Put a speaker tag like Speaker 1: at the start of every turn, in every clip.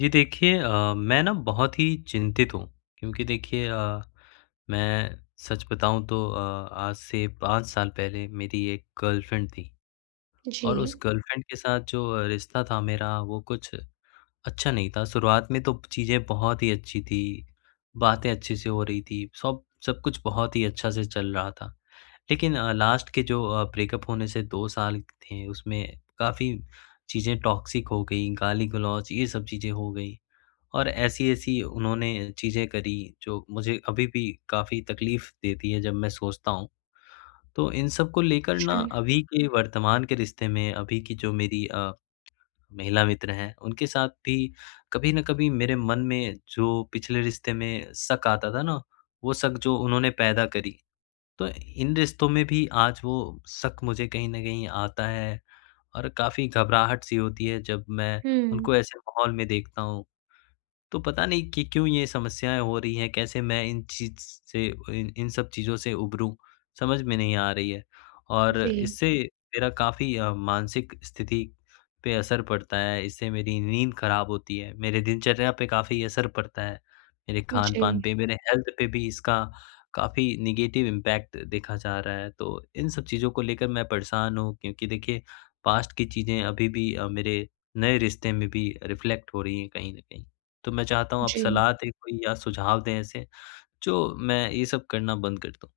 Speaker 1: जी देखिए। अ, मैं ना बहुत ही चिंतित हूँ। क्योंकि देखिए अ, मैं सच बताऊँ तो अ, आज से 5 साल पहले मेरी एक गर्लफ्रेंड थी। और उस
Speaker 2: जी।
Speaker 1: गर्लफ्रेंड के साथ जो रिश्ता था मेरा वो कुछ अच्छा नहीं था। शुरुआत में तो चीज़ें बहुत ही अच्छी थी, बातें अच्छे से हो रही थी, सब सब कुछ बहुत ही अच्छा से चल रहा था। लेकिन अ, लास्ट के जो अ, ब्रेकअप होने से 2 साल थे उसमें काफ़ी चीज़ें टॉक्सिक हो गई, गाली-गलौच ये सब चीज़ें हो गई। और ऐसी-ऐसी उन्होंने चीज़ें करी जो मुझे अभी भी काफ़ी तकलीफ़ देती है, जब मैं सोचता हूँ। तो इन सब को लेकर ना
Speaker 2: अच्छा।
Speaker 1: अभी के वर्तमान के रिश्ते में, अभी की जो मेरी अ, महिला मित्र हैं उनके साथ भी कभी न कभी मेरे मन में जो पिछले रिश्ते में शक आता था ना, वो शक जो उन्होंने पैदा करी। तो इन रिश्तों में भी आज वो शक मुझे कहीं न कहीं आता है और काफ़ी घबराहट-सी होती है जब मैं
Speaker 2: हुँ।
Speaker 1: उनको ऐसे माहौल में देखता हूँ। तो पता नहीं कि क्यों ये समस्याएँ हो रही हैं, कैसे मैं इन चीज़ से ओइन इन सब चीज़ों से उबरूँ समझ में नहीं आ रही है। और
Speaker 2: जी।
Speaker 1: इससे मेरा काफ़ी अ, मानसिक स्थिति पे असर पड़ता है, इससे मेरी नींद खराब होती है, मेरे दिनचर्या पे काफ़ी असर पड़ता है, मेरे खान-पान
Speaker 2: जी।
Speaker 1: पे, मेरे हेल्थ पे भी इसका काफ़ी नेगेटिव इम्पैक्ट देखा जा रहा है। तो इन सब चीज़ों को लेकर मैं परेशान हूँ। क्योंकि देखिए पास्ट की चीज़ें अभी भी अ, मेरे नए रिश्ते में भी रिफ्लेक्ट हो रही हैं कहीं न कहीं। तो मैं चाहता हूँ आप
Speaker 2: जी।
Speaker 1: सलाह दें कोई या सुझाव दें? ऐसे जो मैं ये सब करना बंद कर दूँ।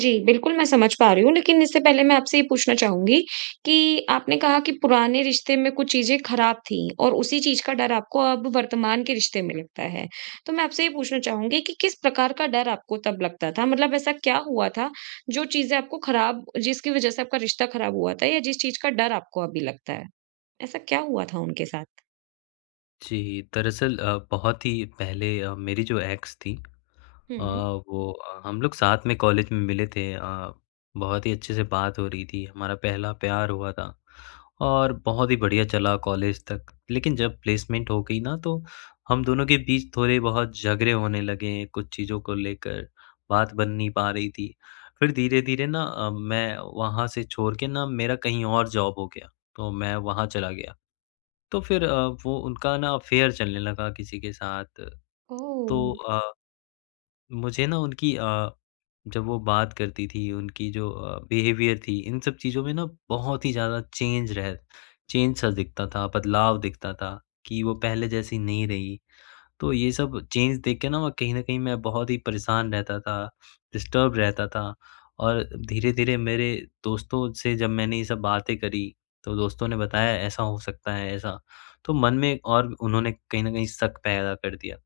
Speaker 2: जी बिल्कुल, मैं समझ पा रही हूँ, लेकिन इससे पहले मैं आपसे ये पूछना चाहूँगी कि आपने कहा कि पुराने रिश्ते में कुछ चीज़ें ख़राब थीं और उसी चीज़ का डर आपको अब वर्तमान के रिश्ते में लगता है। तो मैं आपसे ये पूछना चाहूँगी कि किस प्रकार का डर आपको तब लगता था, मतलब ऐसा क्या हुआ था, जो चीज़ें आपको ख़राब जिसकी वजह से आपका रिश्ता ख़राब हुआ था या जिस चीज़ का डर आपको अभी लगता है। ऐसा क्या हुआ था उनके साथ?
Speaker 1: जी। दरअसल अ, बहुत ही पहले अ, मेरी जो एक्स थीं अ,
Speaker 2: हुँ।
Speaker 1: वो अ, हम लोग साथ में कॉलेज में मिले थे अ, बहुत ही अच्छे से बात हो रही थी हमारा पहला प्यार हुआ था। और बहुत ही बढ़िया चला कॉलेज तक, लेकिन जब प्लेसमेंट हो गई ना, तो हम दोनों के बीच थोड़े-बहुत झगड़े होने लगे, कुछ चीज़ों को लेकर बात बन नहीं पा रही थी। फ़िर धीरे-धीरे ना अ, मैं वहाँ से छोड़ के ना मेरा कहीं और जॉब हो गया तो मैं वहाँ चला गया। तो फ़िर वो उनका ना अफ़ेयर चलने लगा किसी के साथ।
Speaker 2: ओह!
Speaker 1: तो अ, मुझे ना उनकी अ, जब वो बात करती थी उनकी जो अ, बिहेवियर थी इन सब चीज़ों में ना बहुत ही ज़्यादा चेंज रह चेंज सा दिखता था बदलाव दिखता था, कि वो पहले जैसी नहीं रही। तो ये सब चेंज देख के ना कहीं न कहीं मैं बहुत ही परेशान रहता था डिस्टर्ब रहता था। और धीरे-धीरे मेरे दोस्तों से जब मैंने ये सब बातें करी, तो दोस्तों ने बताया ऐसा हो सकता है ऐसा, तो मन में और उन्होंने कहीं न कहीं शक पैदा कर दिया।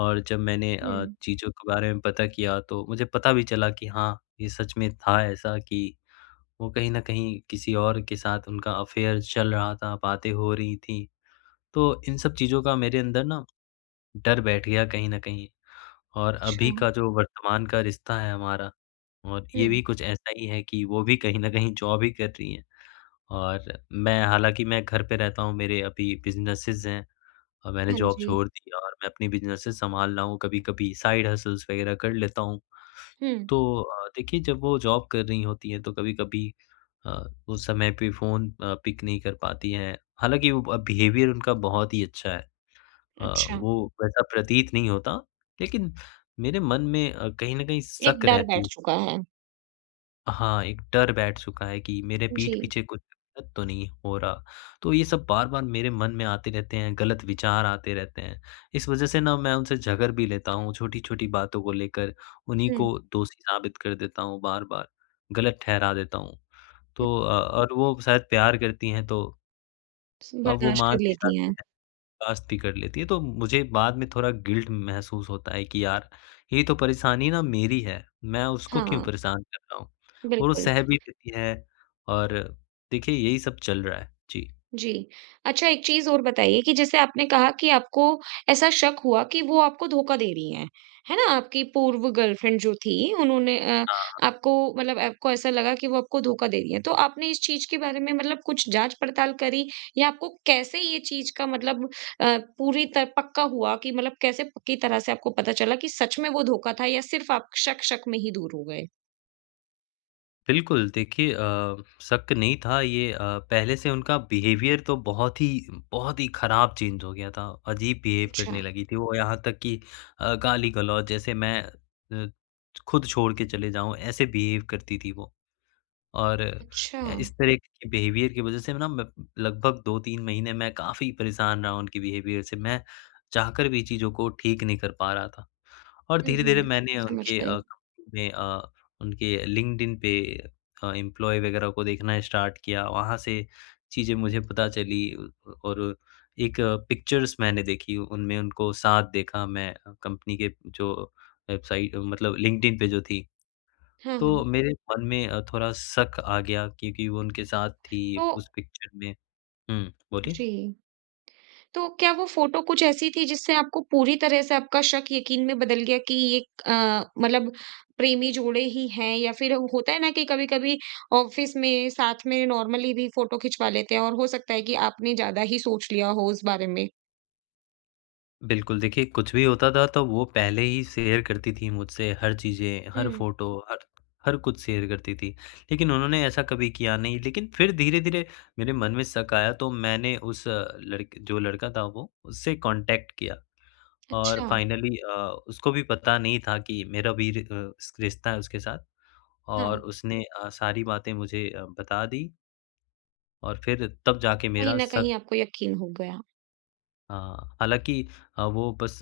Speaker 1: और जब मैंने अ,
Speaker 2: हुँ।
Speaker 1: चीज़ों के बारे में पता किया तो मुझे पता भी चला कि हाँ ये सच में था ऐसा कि वो कहीं न कहीं किसी और के साथ उनका अफ़ेयर चल रहा था, बातें हो रही थी। तो इन सब चीज़ों का मेरे अंदर ना डर बैठ गया कहीं न कहीं। और अभी
Speaker 2: अच्छा।
Speaker 1: का जो वर्तमान का रिश्ता है हमारा और ये
Speaker 2: हुँ।
Speaker 1: भी कुछ ऐसा ही है कि, वो भी कहीं न कहीं जॉब ही कर रही हैं। और मैं हालाँकि मैं घर पे रहता हूँ मेरे अभी बिज़नेसेस हैं और मैंने
Speaker 2: हाँ
Speaker 1: जॉब
Speaker 2: जी।
Speaker 1: छोड़ दी और मैं अपनी बिज़नेसेस संभाल रहा हूँ कभी-कभी साइड हसल्स वग़ैरह कर लेता हूँ।
Speaker 2: हुँ।
Speaker 1: तो अ, देखिए जब वो जॉब कर रही होती है तो कभी-कभी अ, उस समय पे फ़ोन अ, पिक नहीं कर पाती हैं, हालाँकि वो बिहेवियर उनका बहुत ही अच्छा है। अ,
Speaker 2: अच्छा।
Speaker 1: वो वैसा प्रतीत नहीं होता, लेकिन मेरे मन में अ, कहीं न कहीं
Speaker 2: एक
Speaker 1: शक
Speaker 2: डर
Speaker 1: रहती
Speaker 2: बैठ
Speaker 1: है।
Speaker 2: चुका है।
Speaker 1: अ, हाँ एक डर बैठ चुका है कि मेरे पीठ
Speaker 2: जी।
Speaker 1: पीछे कुछ गलत तो नहीं हो रहा तो ये सब बार-बार मेरे मन में आते रहते हैं, गलत विचार आते रहते हैं। इस वज़ह से ना मैं उनसे झगड़ भी लेता हूँ, छोटी-छोटी बातों को लेकर उन्हीं
Speaker 2: हुँ।
Speaker 1: को दोषी साबित कर देता हूँ बार-बार, गलत ठहरा देता हूँ
Speaker 2: हुँ।
Speaker 1: तो अ और वो शायद प्यार करती हैं तो
Speaker 2: स
Speaker 1: अब वो
Speaker 2: बर्दाश्त
Speaker 1: मान
Speaker 2: कर
Speaker 1: भी
Speaker 2: लेती
Speaker 1: जाती
Speaker 2: हैं।
Speaker 1: है, बर्दाश्त कर लेती है। तो मुझे बाद में थोड़ा गिल्ट महसूस होता है कि यार ये तो परेशानी न मेरी है, मैं उसको क्यों
Speaker 2: हाँ।
Speaker 1: परेशान कर रहा हूँ? वो
Speaker 2: बिल्कुल।
Speaker 1: सह भी लेती है और देखिए यही सब चल रहा है। जी।
Speaker 2: जी। अच्छा, एक चीज़ और बताइए कि जैसे आपने कहा कि आपको ऐसा शक हुआ कि वो आपको धोखा दे रही हैं, है ना? आपकी पूर्व गर्लफ्रेंड जो थी उन्होंने अ,
Speaker 1: हाँ।
Speaker 2: आपको मतलब आपको ऐसा लगा कि वो आपको धोखा दे रही हैं। तो आपने इस चीज़ के बारे में मतलब कुछ जाँच-पड़ताल करी या आपको कैसे ये चीज़ का मतलब अ, पूरी त पक्का हुआ कि मतलब कैसे पक्की तरह से आपको पता चला कि सच में वो धोखा था या सिर्फ आप शक शक में ही दूर हो गए?
Speaker 1: बिल्कुल। देखिए अ, शक नहीं था ये अ, पहले से उनका बिहेवियर तो बहुत ही बहुत ही ख़राब चेंज हो गया था। अजीब बिहेव करने
Speaker 2: अच्छा।
Speaker 1: लगी थी। वो यहाँ तक की अ, गाली-गलौच जैसे मैं अ, छ खुद छोड़ के चले जाऊँ, ऐसे बिहेव करती थी वो। और
Speaker 2: अच्छा।
Speaker 1: अ, इस तरह के बिहेवियर की वज़ह से ना मैं लगभग 2-3 महीने में काफी परेशान रहा उनके बिहेवियर से, मैं चाहकर भी चीज़ों को ठीक नहीं कर पा रहा था। और
Speaker 2: हुँ, हुँ,
Speaker 1: धीरे-धीरे
Speaker 2: हुँ।
Speaker 1: मैंने
Speaker 2: समझ
Speaker 1: उनके अ,
Speaker 2: गयी।
Speaker 1: में अ, उनके लिंक्ड-इन पे अ, एम्प्लॉयी वग़ैरह को देखना स्टार्ट किया, वहाँ से चीज़ें मुझे पता चली और एक पिक्चर्स मैंने देखी उनमें उनको साथ देखा मैं कंपनी के जो वेबसाइट मतलब लिंक्ड-इन पे जो थी
Speaker 2: हाँ, हाँ।
Speaker 1: तो मेरे मन में थोड़ा शक आ गया क्योंकि वो उनके साथ थी,
Speaker 2: वो
Speaker 1: उस पिक्चर में हुँ, बोलिए?
Speaker 2: जी। तो क्या वो फ़ोटो कुछ ऐसी थी जिससे आपको पूरी तरह से आपका शक यकीन में बदल गया कि एक अ, मतलब प्रेमी जोड़े ही हैं? या फिर होता है ना कि कभी-कभी ऑफ़िस में साथ में नॉर्मली भी फ़ोटो खिचवा लेते हैं और हो सकता है कि आपने ज़्यादा ही सोच लिया हो इस बारे में।
Speaker 1: बिल्कुल। देखिए, कुछ भी होता था तो वो पहले ही शेयर करती थी मुझसे, हर चीज़ें, हर
Speaker 2: हुँ।
Speaker 1: फोटो, हर हर कुछ शेयर करती थी। लेकिन उन्होंने ऐसा कभी किया नहीं। लेकिन फिर धीरे-धीरे मेरे मन में शक आया तो मैंने उस लड़क जो लड़का था वो उससे कॉन्टैक्ट किया और
Speaker 2: अच्छा।
Speaker 1: फाइनली अ, उसको भी पता नहीं था कि मेरा भी रि अ, रिश्ता है उसके साथ। और
Speaker 2: हाँ।
Speaker 1: उसने अ, सारी बातें मुझे अ, बता दी। और फिर तब जाके
Speaker 2: कहीं
Speaker 1: मेरा
Speaker 2: न
Speaker 1: शक
Speaker 2: कहीं आपको यकीन हो गया।
Speaker 1: हाँ। हालाँकि अ, वो बस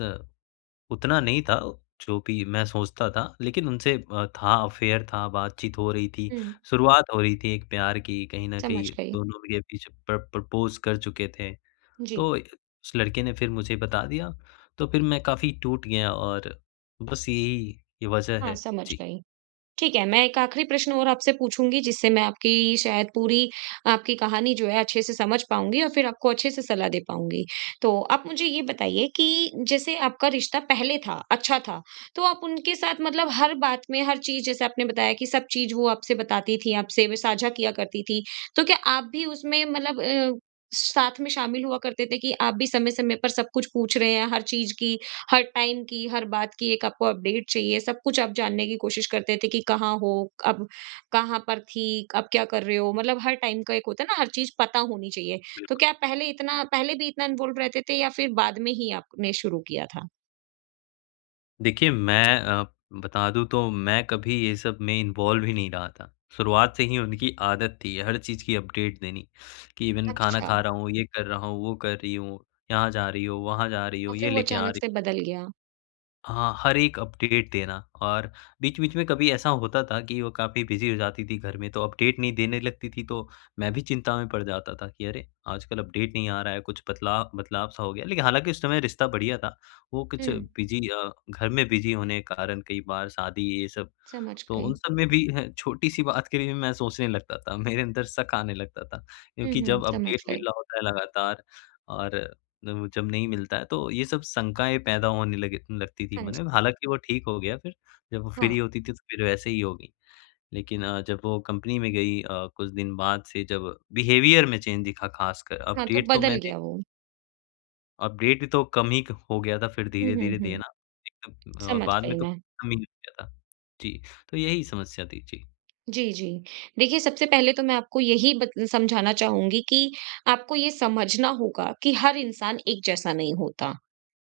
Speaker 1: उतना नहीं था जो भी मैं सोचता था। लेकिन उनसे अ, था अफेयर था, बातचीत हो रही थी।
Speaker 2: हुँ।
Speaker 1: शुरुआत हो रही थी एक प्यार की कहीं न
Speaker 2: समझ
Speaker 1: कहीं
Speaker 2: गयी।
Speaker 1: दोनों के बीच प्र प्रपोज़ कर चुके थे।
Speaker 2: जी।
Speaker 1: तो उस लड़के ने फिर मुझे बता दिया तो फिर मैं काफ़ी टूट गया और बस यही, ये वजह
Speaker 2: हाँ,
Speaker 1: है।
Speaker 2: समझ
Speaker 1: जी।
Speaker 2: गई। ठीक है मैं एक आखिरी प्रश्न और आपसे पूछूँगी जिससे मैं आपकी शायद पूरी आपकी कहानी जो है अच्छे से समझ पाऊँगी और फिर आपको अच्छे से सलाह दे पाऊँगी। तो आप मुझे ये बताइए कि जैसे आपका रिश्ता पहले था, अच्छा था तो आप उनके साथ मतलब हर बात में हर चीज़ जैसे आपने बताया कि सब चीज़ वो आपसे बताती थी आपसे वे साझा किया करती थीं, तो क्या आप भी उसमें मतलब अ, साथ में शामिल हुआ करते थे? कि आप भी समय-समय पर सब कुछ पूछ रहे हैं, हर चीज़ की, हर टाइम की, हर बात की, एक आपको अपडेट चाहिए, सब कुछ आप जानने की कोशिश करते थे कि कहाँ हो? अब कहाँ पर थी? अब क्या कर रहे हो? मतलब हर टाइम का एक होता है ना हर चीज़ पता होनी चाहिए। तो
Speaker 1: बिल्कुल।
Speaker 2: क्या आप पहले इतना पहले भी इतना इन्वॉल्व रहते थे? या फिर बाद में ही आपने शुरू किया था?
Speaker 1: देखिए मैं अ, बता दूँ तो मैं कभी ये सब में इन्वॉल्व ही नहीं रहा था। शुरुआत से ही उनकी आदत थी हर चीज़ की अपडेट देनी कि इवेन खाना
Speaker 2: अच्छा।
Speaker 1: खा रहा हूँ, ये कर रहा हूँ। वो कर रही हो, यहाँ जा रही हो, वहाँ जा रही हो,
Speaker 2: और फिर
Speaker 1: ये
Speaker 2: वो
Speaker 1: लेके आ
Speaker 2: अचानक
Speaker 1: रही
Speaker 2: से बदल गया।
Speaker 1: हाँ, हर एक अपडेट देना और बीच-बीच में कभी ऐसा होता था कि वो काफ़ी बिज़ी हो जाती थी घर में, तो अपडेट नहीं देने लगती थी। तो मैं भी चिंता में पड़ जाता था कि अरे! आजकल अपडेट नहीं आ रहा है। कुछ बदला बदलाव-सा हो गया, लेकिन हालाँकि उस समय रिश्ता बढ़िया था। वो कुछ
Speaker 2: हुँ।
Speaker 1: बिज़ी अ, घर में बिज़ी होने के कारण कई बार शादी ये सब
Speaker 2: समझ
Speaker 1: तो उन
Speaker 2: गई।
Speaker 1: सब में भी छोटी-सी बात के लिए मैं सोचने लगता था। मेरे अंदर शक आने लगता था
Speaker 2: हुँ,
Speaker 1: क्योंकि
Speaker 2: हुँ।
Speaker 1: जब
Speaker 2: समझ
Speaker 1: अपडेट
Speaker 2: गई।
Speaker 1: मिल रहा होता है लगातार और जब नहीं मिलता है, तो ये सब शंकाएँ पैदा होने लगी लगती थी
Speaker 2: हाँ
Speaker 1: मन
Speaker 2: जी।
Speaker 1: में। हालाँकि वो ठीक हो गया फ़िर जब वो
Speaker 2: हाँ।
Speaker 1: फ्री होती थी, तो फ़िर वैसे ही होगी। लेकिन अ, जब वो कंपनी में गई अ, कुछ दिन बाद से जब बिहेवियर में चेंज दिखा ख़ासकर
Speaker 2: हाँ, तो
Speaker 1: अपडेट तो
Speaker 2: बदल
Speaker 1: मैंने
Speaker 2: गया वो।
Speaker 1: अपडेट ही तो कम ही हो गया था फ़िर
Speaker 2: हुँ, हुँ,
Speaker 1: धीरे-धीरे
Speaker 2: हुँ।
Speaker 1: देना। एकदम अ,
Speaker 2: समझ
Speaker 1: बाद
Speaker 2: गयी
Speaker 1: में तो
Speaker 2: मैं।
Speaker 1: कम ही हो गया था। जी, तो यही समस्या थी। जी।
Speaker 2: जी, जी। देखिए, सबसे पहले तो मैं आपको यही बत समझाना चाहूँगी कि आपको ये समझना होगा कि हर इंसान एक जैसा नहीं होता।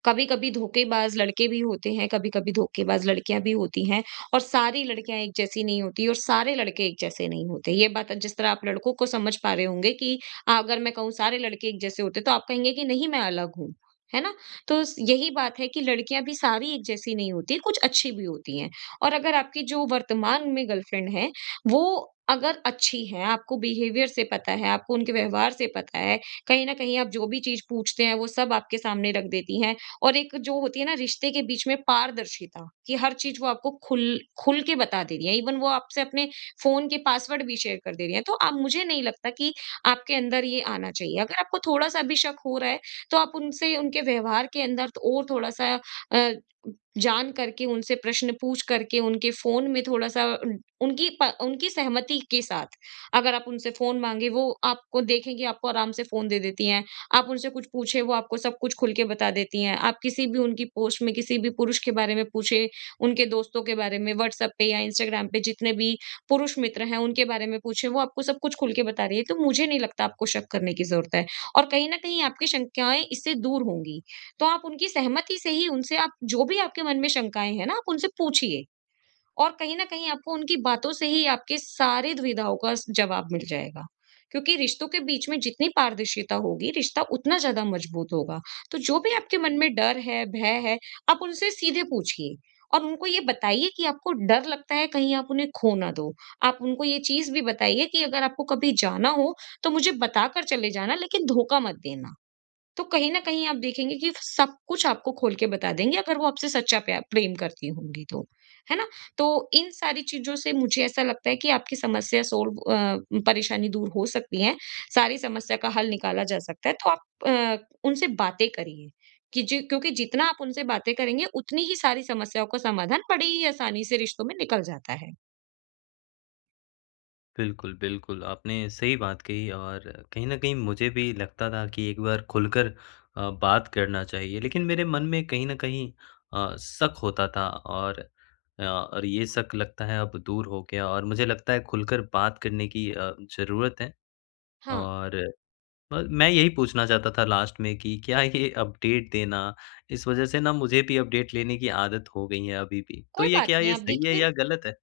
Speaker 2: कभी-कभी धोखेबाज़ लड़के भी होते हैं, कभी-कभी धोखेबाज़ लड़कियाँ भी होती हैं और सारी लड़कियाँ एक जैसी नहीं होतीं और सारे लड़के एक जैसे नहीं होते। ये बात जिस तरह आप लड़कों को समझ पा रहे होंगे कि अ, अगर मैं कहूँ सारे लड़के एक जैसे होते हैं तो आप कहेंगे कि नहीं मैं अलग हूँ, है ना? तो यही बात है कि लड़कियाँ भी सारी एक जैसी नहीं होती कुछ अच्छी भी होती हैं और अगर आपकी जो वर्तमान में गर्लफ्रेंड है वो अगर अच्छी हैं आपको बिहेवियर से पता है, आपको उनके व्यवहार से पता है कहीं न कहीं आप जो भी चीज़ पूछते हैं वो सब आपके सामने रख देती हैं। और एक जो होती है ना रिश्ते के बीच में पारदर्शिता कि हर चीज़ वो आपको ख़ुल ख़ुल के बता दे रही हैं। ईवन वो आपसे अपने फ़ोन के पासवर्ड भी शेयर कर दे रही हैं। तो अब मुझे नहीं लगता कि आपके अंदर ये आना चाहिए। अगर आपको थोड़ा-सा भी शक हो रहा है तो आप उनसे उनके व्यवहार के अंदर और थोड़ा-सा अ, जान करके उनसे प्रश्न पूछ करके उनके फ़ोन में थोड़ा-सा उनकी पा उनकी सहमति के साथ, अगर आप उनसे फ़ोन माँगे वो आपको देखेंगे आपको आराम से फ़ोन दे देती हैं। आप उनसे कुछ पूछें वो आपको सब कुछ ख़ुल के बता देती हैं। आप किसी भी उनकी पोस्ट में किसी भी पुरुष के बारे में पूछें उनके दोस्तों के बारे में व्हाट्सएप पे या इंस्टाग्राम पे जितने भी पुरुष मित्र हैं उनके बारे में पूछें वो आपको सब कुछ ख़ुल के बता रही हैं। तो मुझे नहीं लगता आपको शक करने की ज़रूरत है और कहीं न कहीं आपकी शंकाएँ इससे दूर होंगी। तो आप उनकी सहमति से ही उनसे आप जो भी आपके मन में शंकाएँ हैं ना आप उनसे पूछिए। और कहीं न कहीं आपको उनकी बातों से ही आपके सारे दुविधाओं का जवाब मिल जाएगा क्योंकि रिश्तों के बीच में जितनी पारदर्शिता होगी रिश्ता उतना ज़्यादा मज़बूत होगा। तो जो भी आपके मन में डर है भय है आप उनसे सीधे पूछिए और उनको ये बताइए कि आपको डर लगता है कहीं आप उन्हें खो ना दो। आप उनको ये चीज़ भी बताइए कि अगर आपको कभी जाना हो तो मुझे बता कर चले जाना लेकिन धोखा मत देना। तो कहीं न कहीं आप देखेंगे कि सब कुछ आपको खोल के बता देंगे अगर वो आपसे सच्चा प्या प्रेम करती होंगी तो है ना? तो इन सारी चीज़ों से मुझे ऐसा लगता है कि आपकी समस्या सॉल्व अ, परेशानी दूर हो सकती है सारी समस्या का हल निकाला जा सकता है। तो आप अ, उनसे बातें करिए कि ज क्योंकि जितना आप उनसे बातें करेंगे उतनी ही सारी समस्याओं का समाधान बड़े ही आसानी से रिश्तों में निकल जाता है।
Speaker 1: बिल्कुल, बिल्कुल। आपने सही बात कही और कहीं न कहीं मुझे भी लगता था कि एक बार खुलकर अ, बात करना चाहिए। लेकिन मेरे मन में कहीं न कहीं अ, शक होता था और अ और ये शक लगता है अब दूर हो गया और मुझे लगता है खुलकर बात करने की अ, ज़रूरत है।
Speaker 2: हाँ।
Speaker 1: और ब मैं यही पूछना चाहता था लास्ट में कि क्या ये अपडेट देना इस वज़ह से ना मुझे भी अपडेट लेने की आदत हो गई है अभी भी। तो
Speaker 2: कोई
Speaker 1: ये
Speaker 2: बात
Speaker 1: क्या
Speaker 2: नहीं
Speaker 1: ये
Speaker 2: आप
Speaker 1: सही है
Speaker 2: देखिए
Speaker 1: या ग़लत है?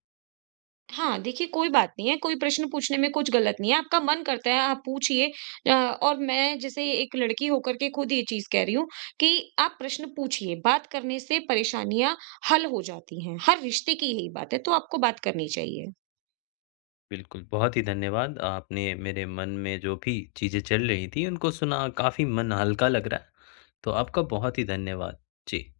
Speaker 2: हाँ, देखिए कोई बात नहीं है। कोई प्रश्न पूछने में कुछ ग़लत नहीं है। आपका मन करता है, आप पूछिए अ, और मैं जैसे एक लड़की होकर के खुद ये चीज़ कह रही हूँ कि आप प्रश्न पूछिए। बात करने से परेशानियाँ हल हो जाती हैं। हर रिश्ते की यही बात है, तो आपको बात करनी चाहिए।
Speaker 1: बिल्कुल, बहुत ही धन्यवाद। आपने मेरे मन में जो भी चीज़ें चल रही थीं उनको सुना और काफ़ी मन हल्का लग रहा है। तो आपका बहुत ही धन्यवाद। जी।